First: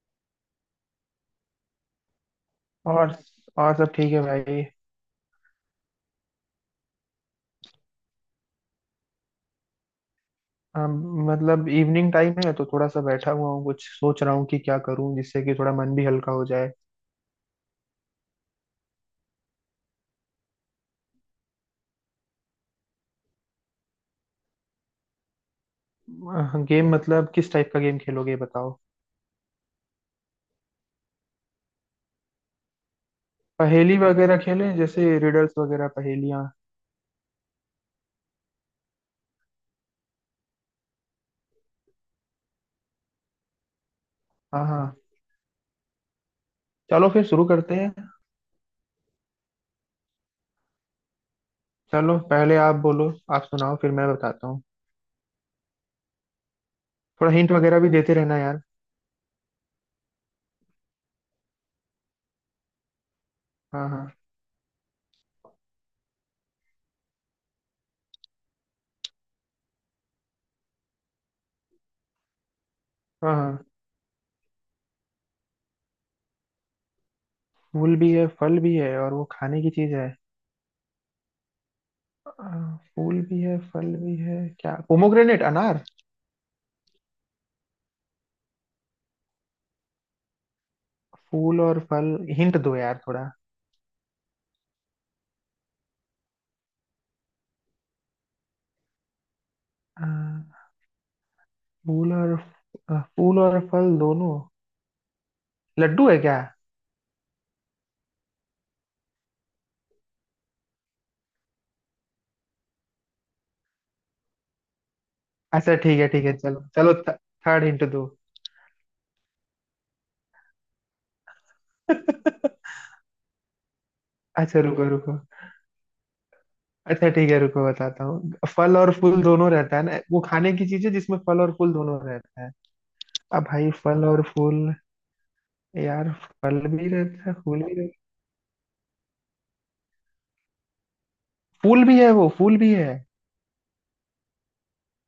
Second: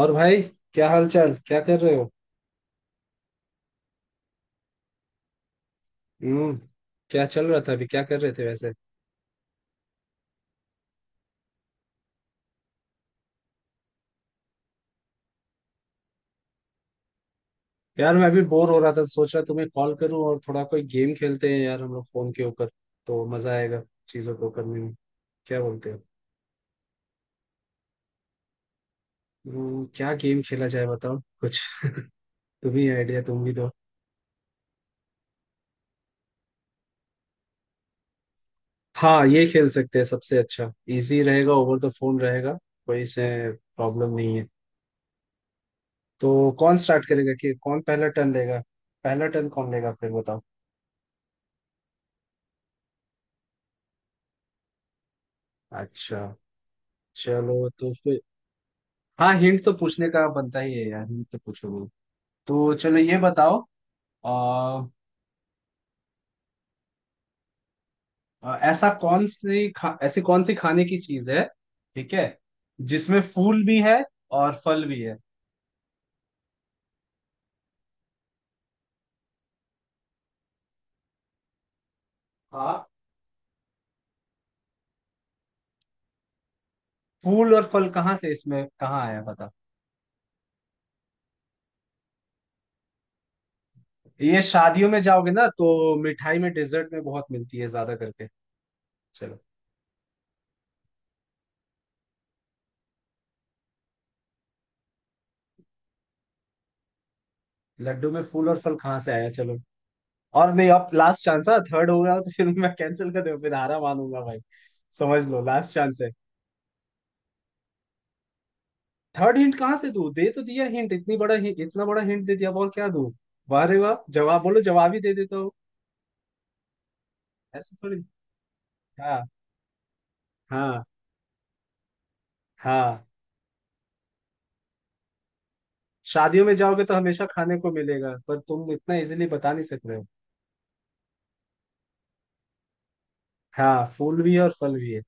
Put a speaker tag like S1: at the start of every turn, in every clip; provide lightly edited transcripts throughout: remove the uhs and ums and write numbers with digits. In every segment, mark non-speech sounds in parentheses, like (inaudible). S1: और भाई, क्या हाल चाल? क्या कर रहे हो?
S2: और और सब ठीक है भाई।
S1: हम्म। क्या चल रहा था? अभी क्या कर रहे थे वैसे?
S2: हम मतलब इवनिंग टाइम है तो थोड़ा सा बैठा हुआ हूँ, कुछ सोच रहा हूँ कि क्या करूँ जिससे कि थोड़ा मन भी हल्का हो जाए।
S1: यार, मैं अभी बोर हो रहा था, सोच रहा तुम्हें कॉल करूं और थोड़ा कोई गेम खेलते हैं यार, हम लोग फोन के ऊपर। तो मजा आएगा चीजों को करने में। क्या बोलते हो?
S2: गेम मतलब किस टाइप का गेम खेलोगे ये बताओ।
S1: क्या गेम खेला जाए? बताओ कुछ। (laughs) तुम ही आइडिया, तुम भी दो।
S2: पहेली वगैरह खेलें, जैसे रिडल्स वगैरह, पहेलियाँ।
S1: हाँ, ये खेल सकते हैं, सबसे अच्छा। इजी रहेगा, ओवर द फोन रहेगा। कोई इसमें प्रॉब्लम नहीं है।
S2: हाँ हाँ।
S1: तो कौन स्टार्ट
S2: चलो फिर
S1: करेगा,
S2: शुरू
S1: कि
S2: करते
S1: कौन पहला
S2: हैं।
S1: टर्न लेगा? पहला टर्न कौन लेगा फिर? बताओ।
S2: चलो पहले आप बोलो, आप सुनाओ फिर मैं बताता हूँ।
S1: अच्छा।
S2: थोड़ा हिंट
S1: चलो
S2: वगैरह भी
S1: तो
S2: देते
S1: फिर।
S2: रहना यार।
S1: हाँ, हिंट तो पूछने का बनता ही है यार, हिंट तो पूछोगे। तो चलो, ये बताओ।
S2: हाँ हाँ।
S1: आ, आ, ऐसा कौन सी खा, ऐसी कौन सी खाने की चीज है? ठीक है। जिसमें
S2: हाँ
S1: फूल
S2: हाँ।
S1: भी है और फल भी है।
S2: फूल भी है, फल भी है और वो खाने की चीज है।
S1: हाँ।
S2: फूल भी है फल भी है, क्या पोमोग्रेनेट, अनार।
S1: फूल और फल कहाँ से, इसमें कहाँ आया? बता।
S2: फूल और फल, हिंट दो यार थोड़ा।
S1: ये शादियों में जाओगे ना, तो मिठाई में, डेजर्ट में बहुत मिलती है ज्यादा करके। चलो।
S2: अ, फूल और फूल और फल दोनों, लड्डू है क्या।
S1: लड्डू में फूल और फल कहाँ से आया? चलो। और नहीं, अब लास्ट चांस है। थर्ड होगा तो फिर मैं कैंसिल कर दूं, फिर हारा मानूंगा भाई। समझ लो, लास्ट
S2: अच्छा
S1: चांस
S2: ठीक है
S1: है।
S2: ठीक है, चलो चलो। थर्ड हिंट दो।
S1: थर्ड हिंट कहाँ से दूँ? दे तो दिया हिंट, इतनी बड़ा हिंट इतना बड़ा हिंट दे
S2: (laughs)
S1: दिया, अब और क्या दूँ? वाह रे वाह, जवाब बोलो,
S2: अच्छा रुको
S1: जवाब ही दे
S2: रुको,
S1: देता हूँ।
S2: अच्छा ठीक है रुको
S1: ऐसे थोड़ी।
S2: बताता हूँ। फल और
S1: हाँ,
S2: फूल दोनों रहता है ना, वो खाने की
S1: हाँ,
S2: चीज है जिसमें फल और फूल दोनों रहता है।
S1: हाँ।
S2: अब भाई फल और फूल यार,
S1: शादियों में
S2: फल
S1: जाओगे
S2: भी
S1: तो हमेशा
S2: रहता है
S1: खाने
S2: फूल
S1: को
S2: भी रहता है,
S1: मिलेगा, पर तुम इतना इजीली बता नहीं सक रहे हो।
S2: फूल भी है वो, फूल भी है।
S1: हाँ, फूल भी है और फल भी है।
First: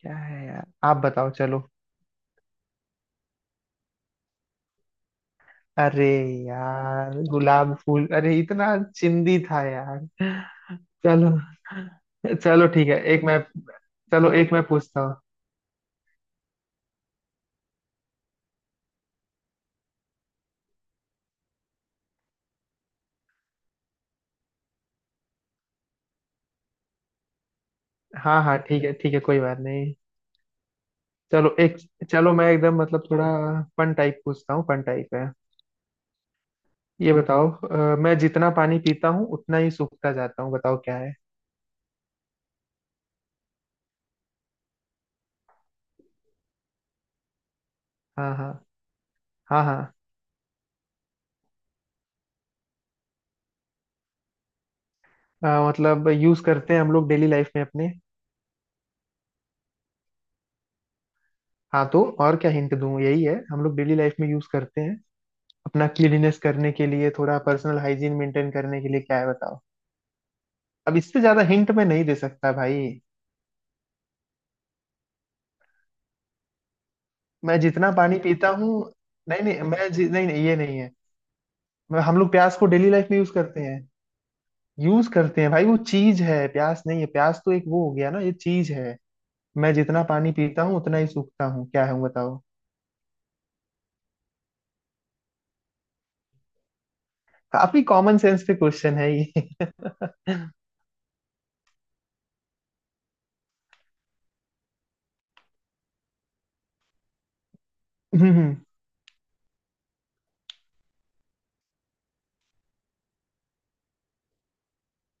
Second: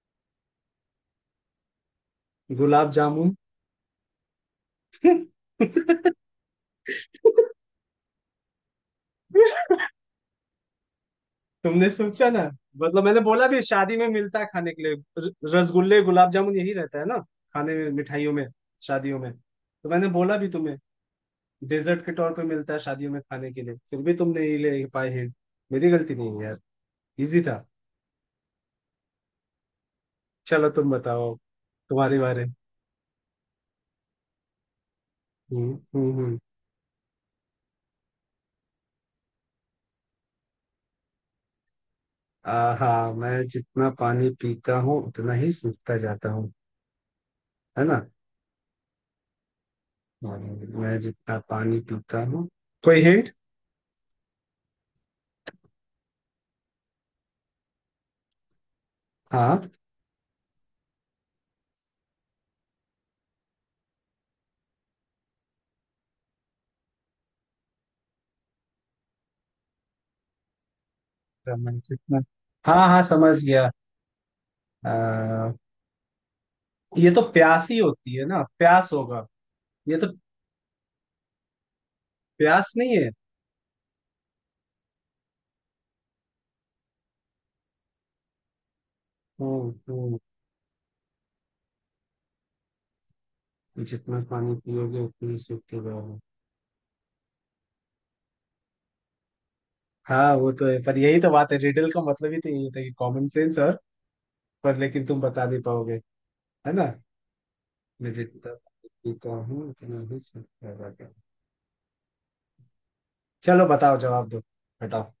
S2: क्या है यार, आप बताओ चलो।
S1: गुलाब जामुन।
S2: अरे
S1: (laughs)
S2: यार गुलाब फूल, अरे इतना चिंदी था यार। चलो।
S1: तुमने सोचा ना।
S2: चलो ठीक है,
S1: मतलब मैंने
S2: एक मैं
S1: बोला भी, शादी में
S2: चलो
S1: मिलता है
S2: एक मैं
S1: खाने के लिए,
S2: पूछता हूँ।
S1: रसगुल्ले, गुलाब जामुन, यही रहता है ना। खाने में, मिठाइयों में। शादियों में तो मैंने बोला भी तुम्हें। डेजर्ट के तौर पे मिलता है शादियों में खाने के लिए, फिर भी तुम नहीं ले पाए हिंट। मेरी गलती नहीं है यार। इजी था।
S2: हाँ हाँ ठीक है ठीक है, कोई बात नहीं।
S1: चलो, तुम बताओ।
S2: चलो एक,
S1: तुम्हारे
S2: चलो
S1: बारे।
S2: मैं एकदम मतलब थोड़ा फन टाइप पूछता हूँ, फन टाइप है।
S1: हम्म, हम्म,
S2: ये बताओ, मैं जितना पानी पीता हूँ उतना ही सूखता जाता हूँ, बताओ क्या है।
S1: हाँ, मैं जितना पानी पीता हूँ उतना ही सूखता जाता हूँ। है ना।
S2: हाँ हाँ। हाँ हाँ।
S1: और मैं जितना पानी पीता हूँ। कोई हिंट?
S2: मतलब यूज करते हैं हम लोग डेली लाइफ में अपने।
S1: हाँ,
S2: हाँ तो और क्या हिंट दूँ, यही है हम लोग डेली लाइफ में यूज करते हैं अपना क्लीनिनेस करने के लिए, थोड़ा पर्सनल हाइजीन मेंटेन करने के लिए, क्या है बताओ। अब इससे ज्यादा हिंट
S1: मैं
S2: मैं नहीं दे
S1: जितना।
S2: सकता भाई।
S1: हाँ, हाँ, समझ गया। आ, ये तो
S2: मैं
S1: प्यास ही
S2: जितना
S1: होती
S2: पानी
S1: है ना,
S2: पीता हूँ,
S1: प्यास होगा।
S2: नहीं नहीं,
S1: ये तो।
S2: नहीं नहीं ये नहीं है। मैं हम लोग प्याज को
S1: प्यास
S2: डेली
S1: नहीं
S2: लाइफ
S1: है।
S2: में यूज करते हैं, यूज करते हैं भाई वो चीज है, प्याज नहीं है, प्याज तो एक वो हो गया ना, ये चीज है।
S1: हम्म,
S2: मैं जितना पानी पीता हूँ उतना ही सूखता हूँ, क्या है बताओ।
S1: जितना पानी पियोगे उतनी सूखते जाओगे।
S2: काफी कॉमन सेंस पे क्वेश्चन है ये।
S1: हाँ,
S2: (laughs)
S1: वो तो है, पर यही तो बात है, रिडल का मतलब ही तो यही होता है, कि कॉमन सेंस और। पर लेकिन तुम बता नहीं पाओगे। है ना। मैं जितना
S2: हम्म,
S1: जीता हूँ उतना ही सूखता जाता हूँ। चलो, बताओ, जवाब दो। बताओ।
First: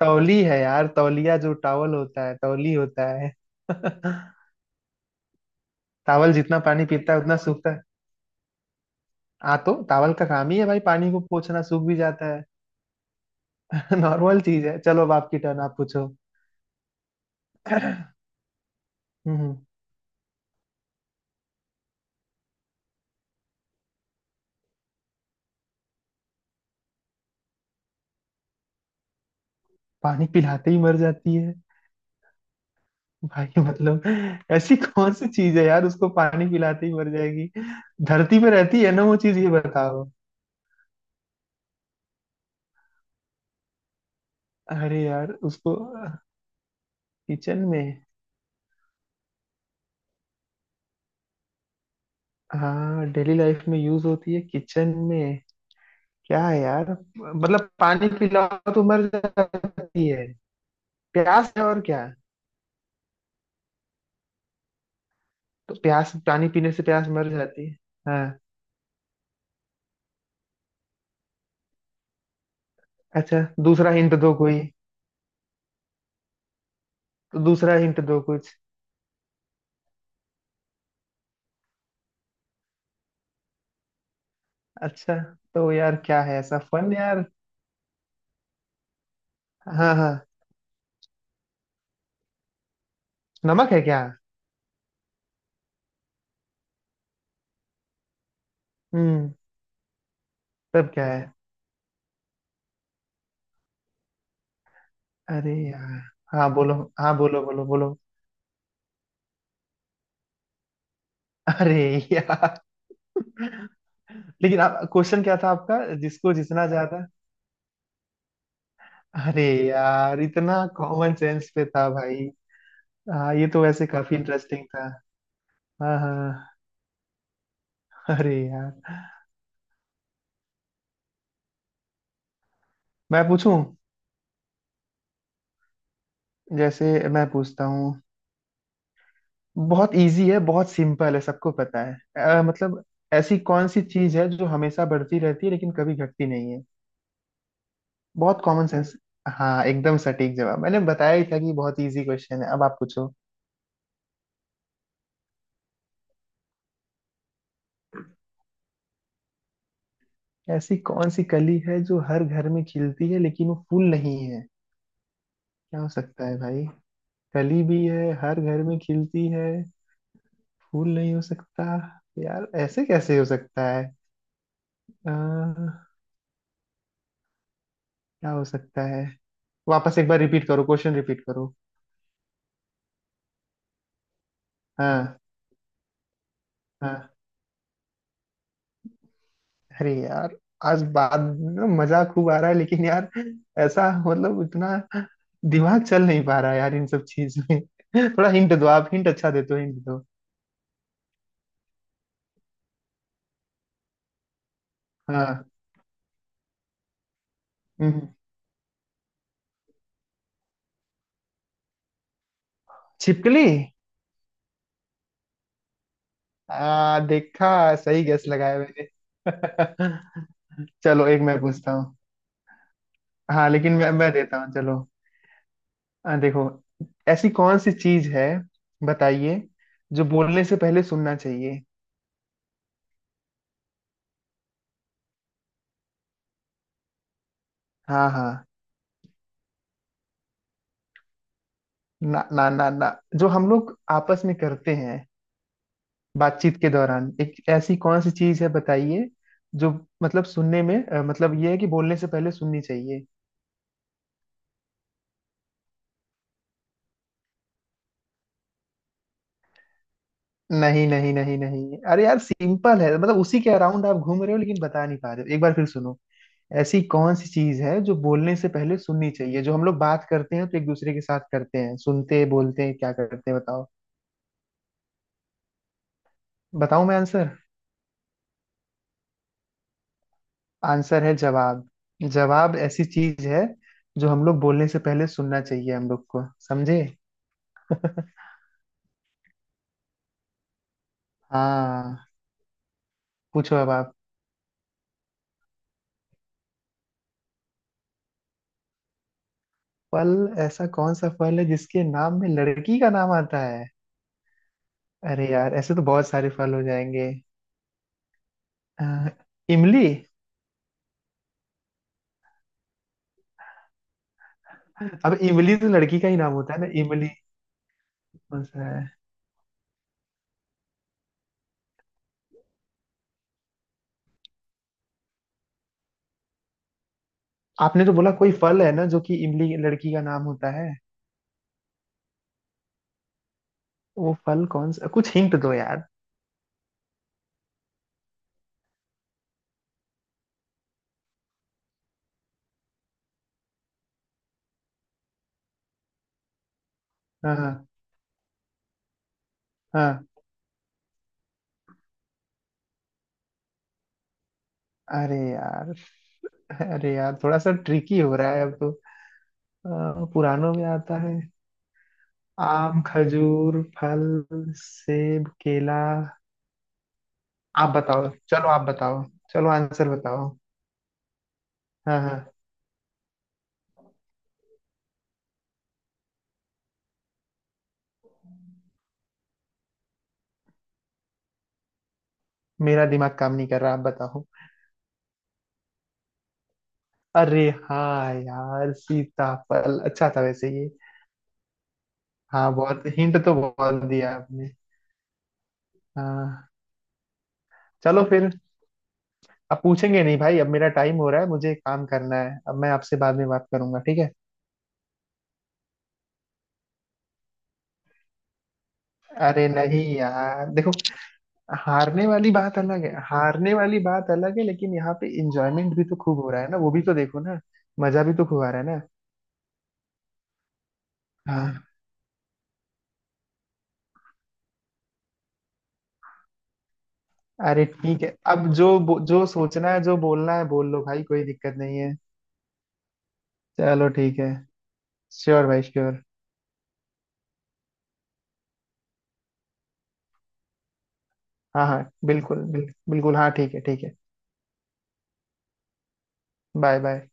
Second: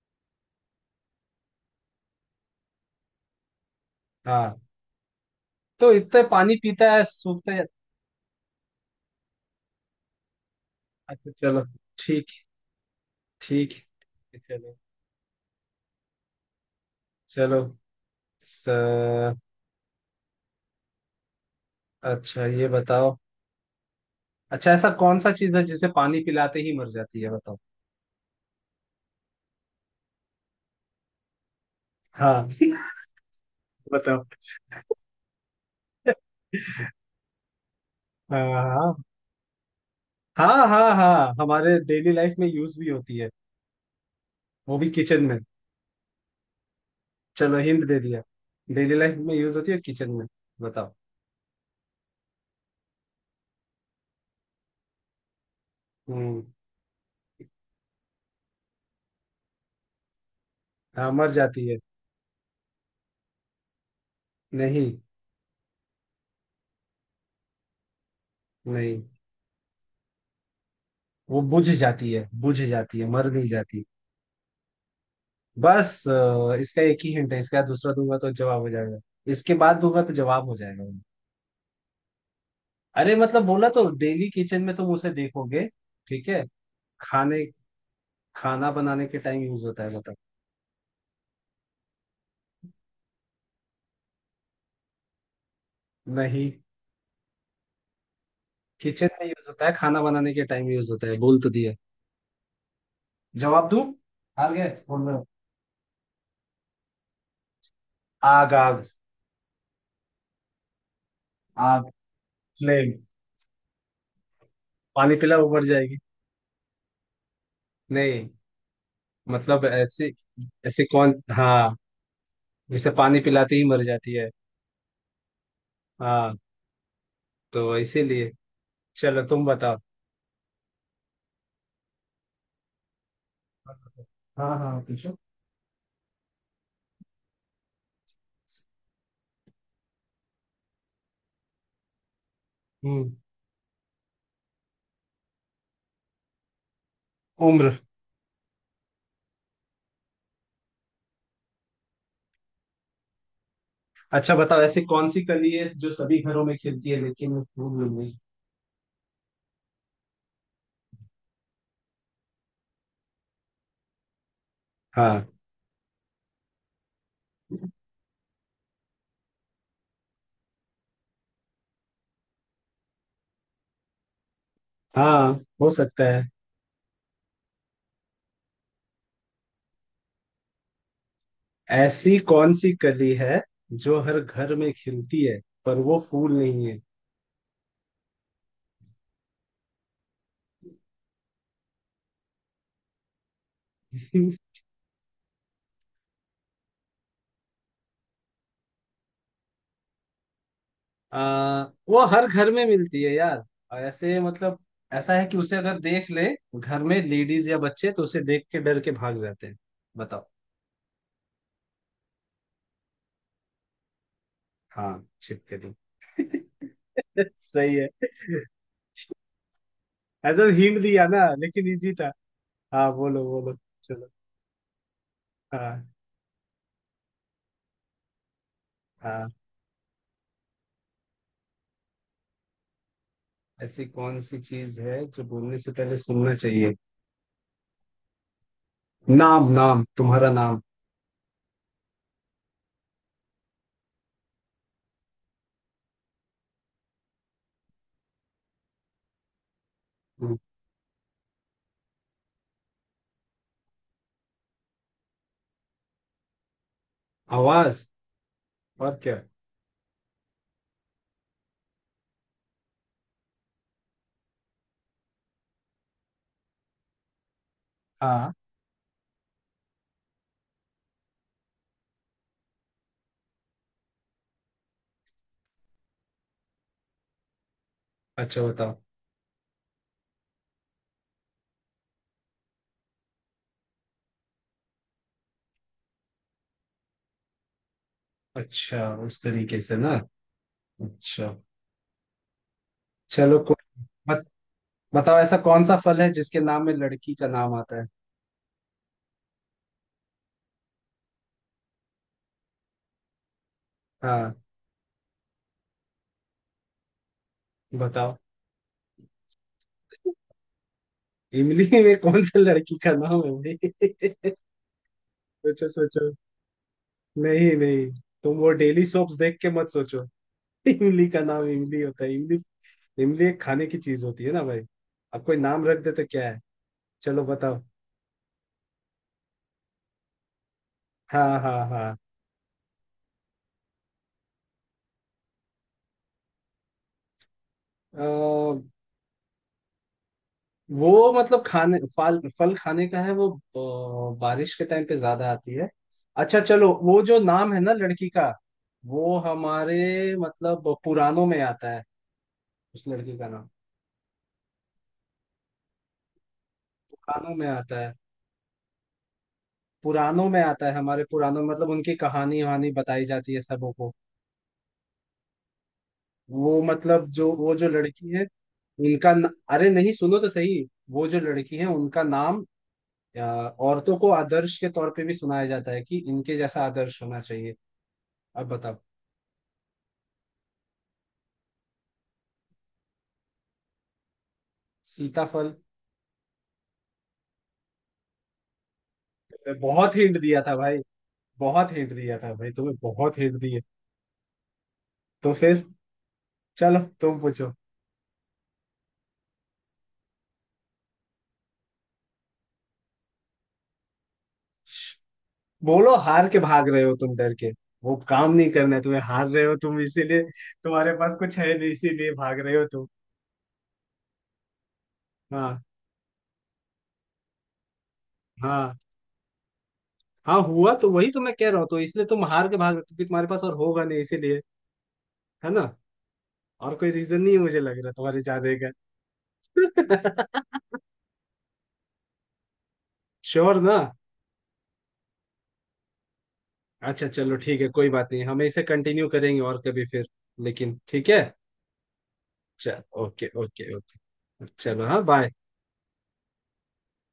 S2: तौली है यार, तौलिया जो टावल होता है, तौली होता है। (laughs)
S1: हाँ, तो इतना
S2: टावल
S1: पानी
S2: जितना पानी
S1: पीता है,
S2: पीता है उतना
S1: सूखता है।
S2: सूखता है। हाँ तो टावल का काम ही है भाई पानी को
S1: अच्छा,
S2: पोंछना,
S1: चलो।
S2: सूख भी
S1: ठीक।
S2: जाता है।
S1: ठीक।
S2: (laughs) नॉर्मल चीज
S1: चलो,
S2: है, चलो अब आपकी टर्न, आप पूछो।
S1: चलो। स...
S2: हम्म।
S1: अच्छा, ये बताओ। अच्छा, ऐसा कौन सा चीज है जिसे पानी पिलाते ही मर जाती है? बताओ।
S2: पानी पिलाते ही मर जाती है,
S1: हाँ। (laughs)
S2: भाई मतलब
S1: बताओ।
S2: ऐसी कौन सी चीज है यार उसको पानी पिलाते ही मर जाएगी। धरती
S1: हाँ,
S2: पे रहती है
S1: हाँ।
S2: ना वो चीज, ये बताओ।
S1: हाँ, हाँ, हाँ, हमारे डेली लाइफ में यूज भी होती है। वो भी
S2: अरे
S1: किचन
S2: यार
S1: में।
S2: उसको,
S1: चलो,
S2: किचन
S1: हिंट
S2: में।
S1: दे दिया। डेली लाइफ में यूज होती है, किचन में। बताओ।
S2: हाँ डेली लाइफ में यूज होती है किचन में।
S1: हम्म।
S2: क्या है यार, मतलब पानी पिलाओ तो मर जाती है,
S1: हाँ, मर
S2: प्यास है
S1: जाती है।
S2: और क्या,
S1: नहीं।
S2: तो प्यास पानी पीने से प्यास मर जाती है। हाँ।
S1: नहीं, वो बुझ जाती है, बुझ जाती है, मर
S2: अच्छा,
S1: नहीं जाती।
S2: दूसरा हिंट दो कोई,
S1: बस इसका एक ही हिंट है,
S2: तो
S1: इसका
S2: दूसरा
S1: दूसरा
S2: हिंट
S1: दूंगा
S2: दो
S1: तो
S2: कुछ।
S1: जवाब हो जाएगा। इसके बाद दूंगा तो जवाब हो जाएगा। अरे, मतलब बोला तो, डेली किचन में तुम उसे
S2: अच्छा,
S1: देखोगे।
S2: तो यार क्या
S1: ठीक
S2: है
S1: है।
S2: ऐसा फन यार।
S1: खाने। खाना बनाने के टाइम यूज होता
S2: हाँ
S1: है
S2: हाँ,
S1: मतलब।
S2: नमक है क्या।
S1: नहीं। किचन में
S2: हम्म,
S1: यूज होता है, खाना बनाने के टाइम यूज
S2: तब क्या
S1: होता है,
S2: है।
S1: बोल तो दिया। जवाब दूं? हार गए, बोल रहे हो?
S2: अरे यार, हाँ बोलो, हाँ बोलो बोलो बोलो।
S1: आग, आग।
S2: अरे
S1: आग।
S2: यार,
S1: फ्लेम।
S2: लेकिन आप
S1: पानी
S2: क्वेश्चन
S1: पिला
S2: क्या था
S1: उबर
S2: आपका
S1: जाएगी।
S2: जिसको जितना ज्यादा,
S1: नहीं।
S2: अरे
S1: मतलब ऐसे।
S2: यार इतना
S1: ऐसे कौन,
S2: कॉमन सेंस पे
S1: हाँ।
S2: था भाई।
S1: जिसे पानी
S2: हाँ ये
S1: पिलाते
S2: तो
S1: ही मर
S2: वैसे
S1: जाती
S2: काफी
S1: है।
S2: इंटरेस्टिंग था। हाँ
S1: हाँ।
S2: हाँ।
S1: तो इसीलिए।
S2: अरे यार।
S1: चलो, तुम बताओ।
S2: मैं पूछूं,
S1: हाँ, हाँ, पूछो।
S2: जैसे, मैं पूछता हूँ, बहुत इजी है, बहुत सिंपल है, सबको पता है। मतलब
S1: हम्म।
S2: ऐसी कौन सी चीज है जो हमेशा बढ़ती रहती है लेकिन कभी घटती नहीं है।
S1: उम्र।
S2: बहुत कॉमन सेंस, हाँ एकदम सटीक जवाब। मैंने बताया ही था कि बहुत इजी क्वेश्चन है, अब आप पूछो।
S1: अच्छा, बताओ, ऐसी कौन सी कली है जो सभी घरों में खिलती है लेकिन फूल नहीं?
S2: ऐसी कौन सी कली है जो हर घर में खिलती है लेकिन वो फूल नहीं है,
S1: हाँ।
S2: क्या हो सकता है भाई। कली भी है, हर घर में खिलती है, फूल नहीं हो सकता, यार ऐसे कैसे हो सकता है।
S1: हाँ, हो
S2: क्या
S1: सकता है।
S2: हो सकता है, वापस एक बार रिपीट करो, क्वेश्चन रिपीट करो।
S1: ऐसी कौन सी कली है जो हर घर में
S2: हाँ।
S1: खिलती है, पर वो फूल नहीं है?
S2: हाँ। अरे यार आज बाद में मजा खूब आ रहा है लेकिन यार, ऐसा मतलब
S1: (laughs)
S2: इतना दिमाग चल नहीं पा रहा है यार इन सब चीज में। (laughs) थोड़ा हिंट दो आप, हिंट अच्छा देते हो, हिंट दो।
S1: आ, वो हर घर में मिलती है यार। और ऐसे मतलब। ऐसा है कि
S2: हाँ।
S1: उसे अगर देख ले घर में लेडीज या बच्चे, तो
S2: हम्म,
S1: उसे देख के डर के भाग जाते हैं। बताओ।
S2: छिपकली।
S1: हाँ, छिपकली। (laughs) सही
S2: देखा,
S1: है।
S2: सही गेस लगाया मैंने।
S1: ऐसा
S2: (laughs)
S1: हिंट दिया
S2: चलो एक
S1: ना,
S2: मैं
S1: लेकिन
S2: पूछता
S1: इजी
S2: हूँ।
S1: था। हाँ, बोलो,
S2: हाँ
S1: बोलो।
S2: लेकिन मैं
S1: चलो।
S2: मैं देता हूँ, चलो।
S1: हाँ।
S2: देखो, ऐसी कौन सी चीज है,
S1: हाँ,
S2: बताइए, जो बोलने से पहले सुनना चाहिए।
S1: ऐसी कौन सी चीज है जो बोलने से पहले सुनना चाहिए?
S2: हाँ हाँ।
S1: नाम, नाम तुम्हारा नाम।
S2: ना ना ना ना, जो हम लोग आपस में करते हैं बातचीत के दौरान, एक ऐसी कौन सी चीज है बताइए जो मतलब
S1: हम्म।
S2: सुनने में, मतलब ये है कि बोलने से पहले सुननी चाहिए।
S1: आवाज। और क्या?
S2: नहीं नहीं नहीं नहीं, अरे यार सिंपल है, मतलब उसी के अराउंड आप घूम रहे हो लेकिन बता नहीं पा रहे हो, एक बार फिर सुनो। ऐसी कौन सी चीज है जो
S1: हाँ।
S2: बोलने से पहले सुननी चाहिए, जो हम लोग बात करते हैं तो एक दूसरे के साथ करते हैं, सुनते हैं, बोलते हैं, क्या करते हैं बताओ। बताऊं मैं आंसर,
S1: अच्छा, बताओ।
S2: आंसर है जवाब, जवाब ऐसी चीज है जो हम लोग बोलने से पहले सुनना चाहिए, हम लोग को समझे।
S1: अच्छा, उस तरीके से ना। अच्छा।
S2: हाँ,
S1: चलो,
S2: पूछो अब
S1: कोई।
S2: आप।
S1: बत, बताओ, ऐसा कौन सा फल है जिसके नाम में लड़की का नाम आता है?
S2: फल, ऐसा कौन सा फल है जिसके नाम में लड़की का नाम आता है,
S1: हाँ।
S2: अरे यार ऐसे तो बहुत सारे फल हो जाएंगे।
S1: बताओ।
S2: अह, इमली।
S1: इमली में कौन सा लड़की का नाम है भाई? (laughs)
S2: अब इमली
S1: सोचो,
S2: तो लड़की का
S1: सोचो।
S2: ही नाम होता है ना, इमली,
S1: नहीं, नहीं। तुम
S2: कौन
S1: वो
S2: सा है।
S1: डेली सोप्स देख के मत सोचो। (laughs) इमली का नाम इमली होता है, इमली। इमली एक खाने की चीज होती है ना भाई। अब कोई नाम रख दे तो क्या है? चलो, बताओ।
S2: आपने तो बोला कोई फल है ना, जो कि इमली लड़की का नाम होता है,
S1: हाँ, हाँ,
S2: वो फल कौन सा, कुछ हिंट दो यार।
S1: हाँ। वो मतलब खाने फल, फल खाने का है वो। बारिश के टाइम पे ज्यादा आती है। अच्छा, चलो, वो जो नाम है
S2: हाँ
S1: ना लड़की का। वो
S2: हाँ।
S1: हमारे मतलब पुराणों में आता है। उस लड़की का नाम।
S2: अरे यार, अरे यार
S1: पुराणों
S2: थोड़ा
S1: में
S2: सा
S1: आता है।
S2: ट्रिकी हो रहा है अब तो।
S1: पुराणों में
S2: पुरानों में
S1: आता है
S2: आता
S1: हमारे
S2: है।
S1: पुराणों में, मतलब उनकी कहानी वहानी
S2: आम,
S1: बताई जाती है
S2: खजूर,
S1: सबों को।
S2: फल, सेब, केला,
S1: वो मतलब जो वो जो
S2: आप बताओ
S1: लड़की है।
S2: चलो, आप बताओ,
S1: उनका न...
S2: चलो
S1: अरे
S2: आंसर
S1: नहीं, सुनो
S2: बताओ।
S1: तो सही। वो जो लड़की है
S2: हाँ
S1: उनका
S2: हाँ।
S1: नाम। औरतों को आदर्श के तौर पे भी सुनाया जाता है, कि इनके जैसा आदर्श होना चाहिए। अब बताओ।
S2: मेरा दिमाग काम नहीं कर रहा, आप बताओ।
S1: सीताफल।
S2: अरे हाँ यार, सीताफल,
S1: बहुत
S2: अच्छा
S1: हिंट
S2: था
S1: दिया
S2: वैसे
S1: था
S2: ये।
S1: भाई। बहुत हिंट दिया था भाई,
S2: हाँ
S1: तुम्हें
S2: बहुत हिंट
S1: बहुत
S2: तो
S1: हिंट दिए।
S2: बहुत दिया आपने।
S1: तो फिर।
S2: हाँ।
S1: चलो, तुम पूछो।
S2: चलो फिर, अब पूछेंगे नहीं भाई, अब मेरा टाइम हो रहा है, मुझे काम करना है, अब मैं आपसे बाद में बात करूंगा, ठीक है।
S1: बोलो, हार के भाग रहे हो तुम, डर के। वो काम नहीं करना है तुम्हें, हार रहे
S2: अरे
S1: हो
S2: नहीं
S1: तुम इसीलिए।
S2: यार देखो,
S1: तुम्हारे पास कुछ है नहीं,
S2: हारने
S1: इसीलिए
S2: वाली
S1: भाग रहे
S2: बात
S1: हो
S2: अलग
S1: तुम।
S2: है, हारने वाली बात अलग है, लेकिन यहाँ पे
S1: हाँ,
S2: इंजॉयमेंट भी तो खूब हो रहा है ना, वो भी तो देखो ना, मजा भी तो खूब आ रहा है
S1: हाँ,
S2: ना।
S1: हाँ, हुआ तो वही, तो मैं कह रहा हूँ,
S2: हाँ।
S1: तो इसलिए तुम हार के भाग रहे हो, क्योंकि तुम्हारे पास और होगा नहीं, इसीलिए। है ना। और कोई रीजन नहीं है, मुझे
S2: अरे
S1: लग रहा
S2: ठीक है,
S1: तुम्हारे
S2: अब
S1: जाने का।
S2: जो सोचना है जो बोलना है
S1: (laughs)
S2: बोल लो भाई, कोई दिक्कत नहीं है।
S1: श्योर ना?
S2: चलो ठीक है, श्योर भाई श्योर।
S1: अच्छा, चलो, ठीक है, कोई बात नहीं, हम इसे कंटिन्यू करेंगे और कभी फिर। लेकिन ठीक है।
S2: हाँ हाँ बिल्कुल,
S1: चल,
S2: बिल्कुल
S1: ओके,
S2: हाँ, ठीक है
S1: ओके,
S2: ठीक है।
S1: ओके, चलो, हाँ, बाय।
S2: Bye bye.